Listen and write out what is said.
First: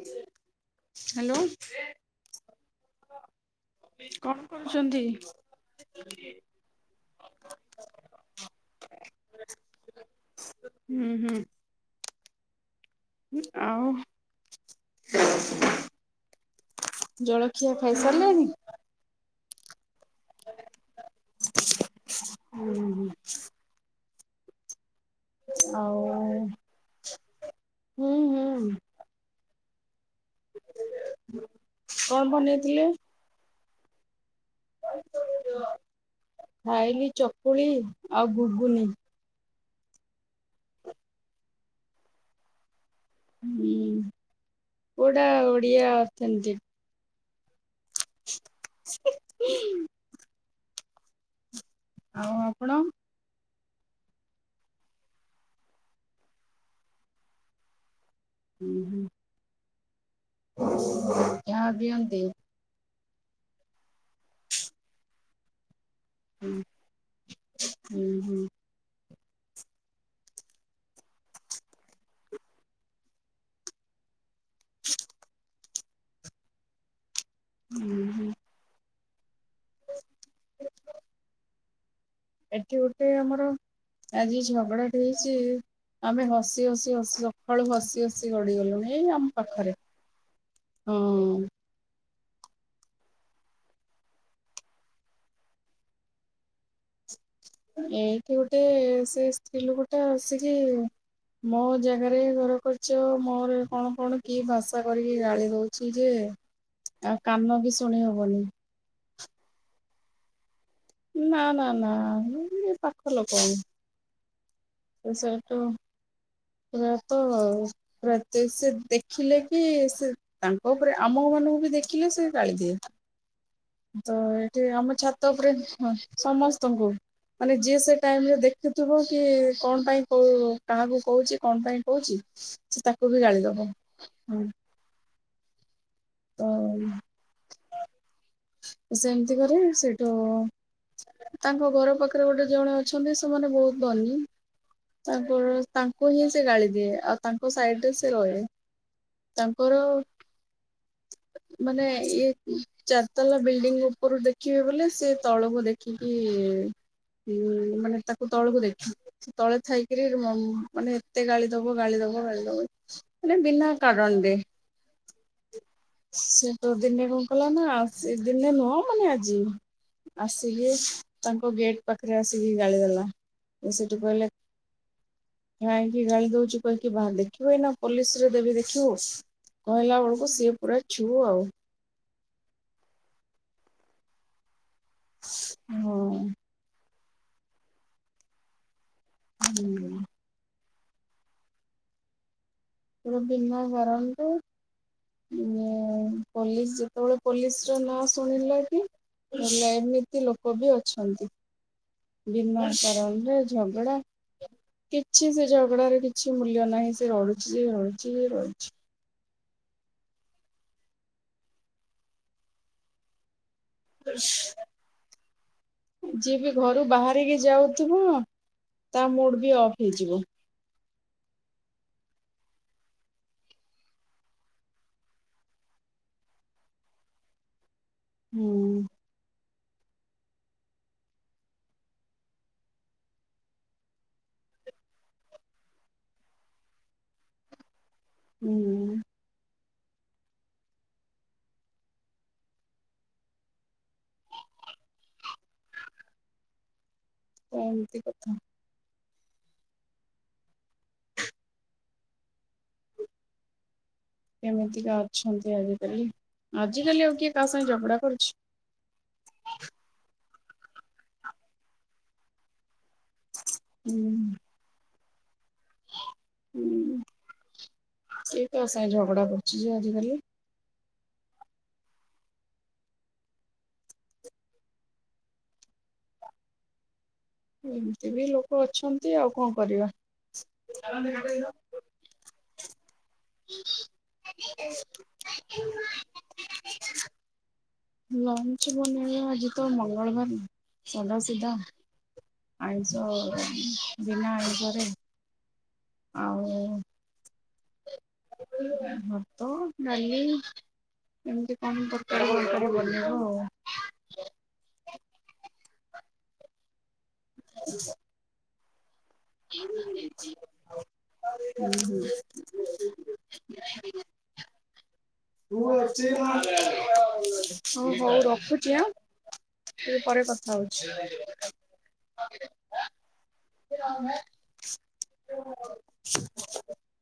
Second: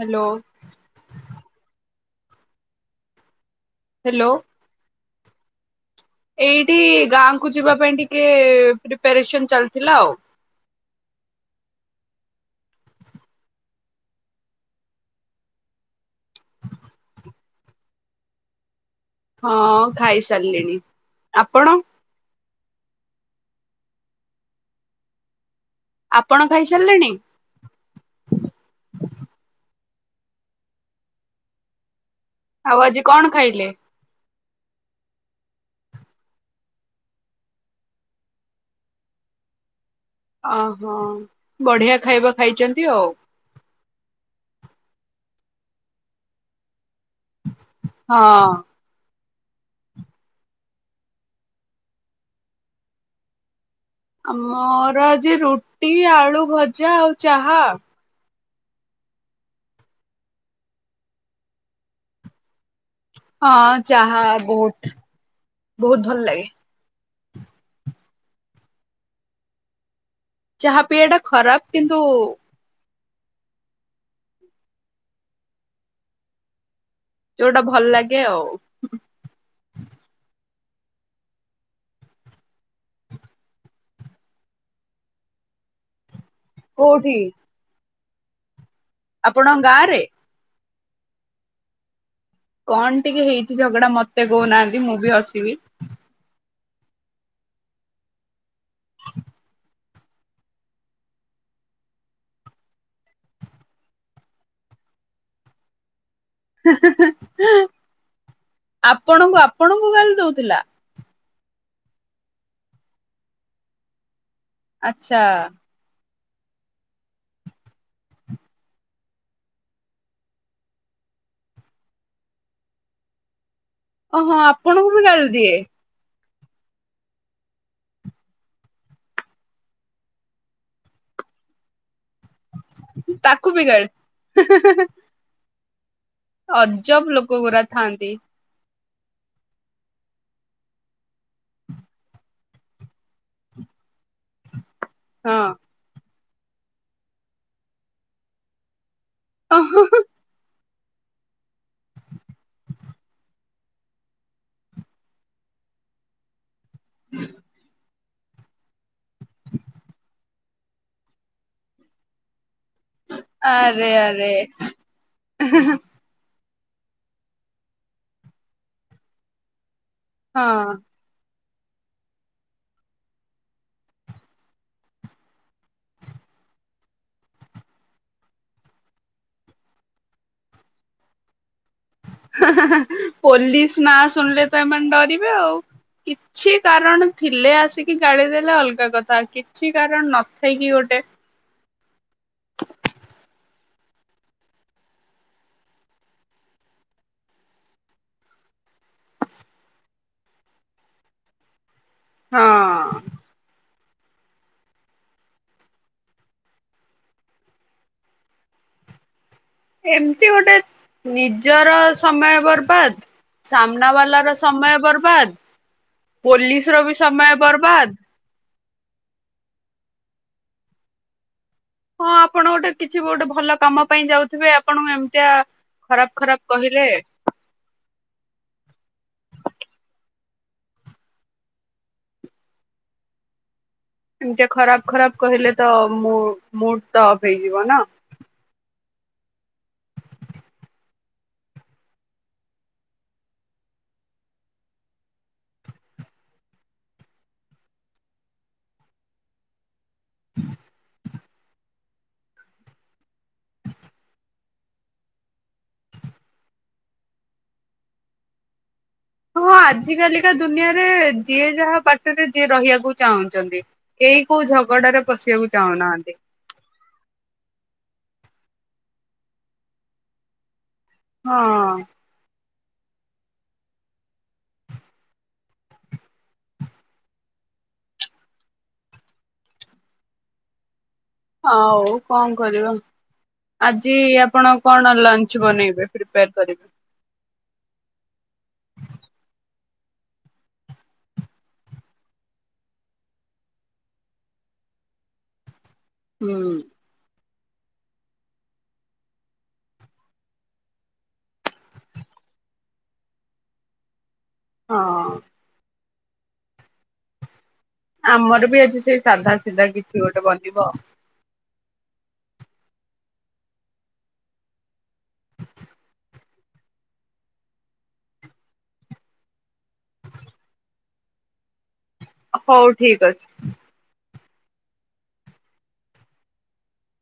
Hello hello [inaudible] hello କଣ କରୁଛନ୍ତି? ଏଇଠି ଗାଁ କୁ ଯିବା ପାଇଁ ଟିକେ ପ୍ରିପାରେସନ ଚାଲିଥିଲା ଆଉ। ହୁଁ ହୁଁ ଆଉ। ଜଳଖିଆ ଖାଇସାରିଲେଣିି ହଁ ଖାଇସାରିଲିଣି ଆପଣ ହୁଁ ହୁଁ ଆଉ ଆପଣ ଖାଇସାରିଲେଣି? ହୁଁ ହୁଁ [unintelligible] ବନେଇଥିଲେ? ଆଉ ଆଜି କଣ ଖାଇଲେ ଖାଇଲି ଚକୁଳି ଆଉ ବୁଗୁନି ଓହୋ ବଢିଆ ଖାଇବା ଖାଇଛନ୍ତି ଆଉ। ହୁଁ କଡା ଓଡ଼ିଆ ଅଛନ୍ତିଛନ୍ତି। ହଁ ହଁ ଆଉ ଆପଣ ଆମର ଆଜି ରୁଟି ଆଳୁ ଭଜା ଆଉ ଚାହା ହୁଁ ହୁଁ ଯାହା ବିିଅନ୍ତି ହଁ ଚାାହା ବହୁତ ବହୁତ ଭଲ ଲାଗେ ହୁଁ ହୁଁ ହୁଁ ଚାହା ପିଇବା ଟା ଖରାପ କିନ୍ତୁ [inaudible] ଯୋଉଟା ଭଲ ହୁଁ ଲାଗେ ହୁଁ। ଆଉ। ଏଠି ଗୋଟେ ଆମର ଆଜି ଝଗଡାଟି ହେଇଛି ଆମେ ହସି ହସି ହ କୋଉଠି ସକାଳୁ ହସି ଆସି ଗଡ଼ିିଗଲୁି ଏଇ ଆମ ଆପଣଙ୍କ ପାଖରେ ଗାଁ ରେ ହୁଁ କଣ ଟିକେ ହେଇଛି ଝଗଡା ମତେ କହୁନାହାନ୍ତି ମୁଁ ବି ହସିବି ଏଇଠି ଗୋଟେ ସେ ସ୍ତ୍ରୀ ଲୋକୋଟା ଆସିକି ମୋ ଜାଗାରେ ଘର କରିଛ ମୋର କଣ କଣ କି ଭାଷା କରିକି ଗାଳି ଦଉଛି ଯେ ଆଉ କାନ ବି ଶୁଣି ହବନି ଆପଣଙ୍କୁ ଆପଣଙ୍କୁ ଗାଲି ଦଉଥିଲା। ନା ନା ନା ମୁ ପାଖ ଲୋକ ସେ ଆଚ୍ଛା। ସେ ତୁ ପ୍ରାୟତ ପ୍ରତ ସେ ଦେଖିଲେ କି ସେ ତାଙ୍କ ଉପରେ ଆମ ମାନଙ୍କୁ ବି ଦେଖିଲେ ସେ କାଳି ଦିଅ ତ ଓହୋ ଏଠି ଆପଣଙ୍କୁ ଆମ ବି ଗାଳି ଛାତ ଉପରେ ଦିଏ ହ ସମସ୍ତଙ୍କୁ ମାନେ ଯିଏ ସେ ଟାଇମ ରେ ଦେଖୁଥିବ କି କଣ ପାଇଁ କ କାହାକୁ କହୁଛି କଣ ପାଇଁ କହୁଛି। ସେ ତାକୁ ବି ଜାଳିଦବ ହୁଁ ଅଜବ ଲୋକ ପୁରା ଥାଆନ୍ତି। ସେମିତି କରେ ସେଇଟୁ ତାଙ୍କ ଘର ପାଖରେ ଗୋଟେ ଜଣେ ଅଛନ୍ତି ସେମାନେ ବହୁତ ଧନୀ। ତାପ ହଁ ତାଙ୍କୁ କୁ ହିଁ ସେ ଗାଳି ଦିଏ ଆଉ ତାଙ୍କ ସାଇଡ ରେ ସେ ରହେ। ତାଙ୍କର ଓହୋ ମାନେ ଇଏ ଚାରତାଲା ବିଲ୍ଡିଙ୍ଗ ଉପରୁ ଦେଖିବେ ବୋଲେ ସେ ତଳକୁ ଦେଖିକି ହୁଁ ମାନେ ତଳକୁ ଦେଖି ତଳେ ଥାଇକିରି ମାନେ ଏତେ ଗାଳି ଦବ ଗାଳି ଦବ ଗାଳି ଦବ ମାନେ ବିନା ଆରେ ଆରେ କାରଣରେ। ତୋ ଦିନେ କଣ କଲା ନା ଆସି ଦିନେ ନୁହ ମାନେ ଆଜି ହଁ। ଆସିକି ତା ଗେଟ୍ ପାଖରେ ଆସିକି ଗାଳି ଦେଲା ସେଠୁ କହିଲେ। କାଇକି ଗାଳି ଦଉଚୁ କହିକି ବା ଦେଖିବୁନା ପୋଲିସ ରେ ଦେବି ଦେଖିବୁ କହିଲା ବେଳକୁ ସିଏ ପୁରା ଛୁ ଆଉ। ପୋଲିସ ନା ଶୁଣିଲେ ତ ଏମାନେ ଡରିବେ ଆଉ ହଁ। କିଛି କାରଣ ଥିଲେ ଆସିକି ଗାଳି ଦେଲେ ଅଲଗା କଥା ତା କିଛି କାରଣ ନଥାଇକି ଗୋଟେ [inaudible] [inaudible] ଗଟ ବିନା କାରଣରେ ପୋଲିସ ଯେତେବେଳେ ପୋଲିସ ର ନାଁ ଶୁଣିଲା କି ଏମିତି ଲୋକ ବି ଅଛନ୍ତି। ହଁ ବିନ୍ମା ତାରର ଝଗଡ଼ା କିଛି ସେ ଝଗଡାରେ କିଛି ମୂଲ୍ୟ ନାହିଁ ସେ ରଢୁଛି ଯ ରଢୁଛି ଯେ ରହିଛି ଏମିତି ଗୋଟେ ନିଜର ସମୟ ବର୍ବାଦ ସାମ୍ନା ବାଲା ର ସମୟ ବର୍ବାଦ ଯିଏ ପୋଲିସ ଘରୁ ର ବି ସମୟ ବାହାରିକି ଯାଉଥିବ ବର୍ବାଦ ତା ମୋଡ ବି ଅଫ୍ ହେଇଯିବ। ହଁ ଆପଣ ଗୋଟେ କିଛି ଗୋଟେ ଭଲ କାମ ପାଇଁ ଯାଉଥୁବେ ଆପଣଙ୍କୁ ଏମିତଆ ଖରାପ ଖରାପ କହିଲେ ହୁଁ। ଏମତିଆ ଖରାପ ଖରାପ କହିଲେ ତ ମୁ ମୁଡ଼୍ ତ ଅଫ୍ ହେଇଯିବ ନାଁ। ହୁଁ। ଏମତି କଥା। କେମିତିକା ଅଛନ୍ତି ଆଜିକାଲି ଆଜିକାଲି ଆଉ କିଏ କାହା ସାଙ୍ଗେ ଝଗୁଡା କରୁଛି? ହଁ ଆଜ କାଲିକା ଦୁନିଆରେ ଯିଏ ଯାହା ବାଟରେ ଯିଏ ରହିବାକୁ ଚାହୁଁ ଚନ୍ତି ହୁଁ କେହି କୋଉ ଝଗଡାରେ ପଶିଆକୁ ଚାହୁଁ ନାହାନ୍ତି। ସିଏ ତୋ ସାଙ୍ଗେ ଝଗଡ଼ା କରୁଚି ଯେ ଆଜିକାଲି। ହଁ। ଏମତି ବି ଲୋକ ଅଛନ୍ତି ଆଉ କଁ କରିବା? ହଉ କଣ କରିବ ଆଜି ଆପଣ କଣ ଲଞ୍ଚ ବନେଇବେ ପ୍ରିପାର କରିବେ? ଲଞ୍ଚ ବନେଇବା ଆଜି ତ ମଙ୍ଗଳବାର ସାଧା ସିଧା। ଆଇଂଶ ବିନା ଆଇଂଶରେ। ହୁଁ। ଭାତ ଡାଲି ଏମିତି କଣ ତରକାରୀ ଆଉ ଟିକେ ବନେଇବୁ ଆଉ। ହଁ। ଆମର ବି ଆଜି ସେଇ ସାଧା ସିଧା କିଛି ଗୋଟେ ବନିବ। ହଉ ହୋଉ ରଖୁଚି ଆଁ ଟିକେ ପରେ କଥା ହୋଉଚି। ହଞଉ ଠିକ୍ ଅଛି। [unintelligible]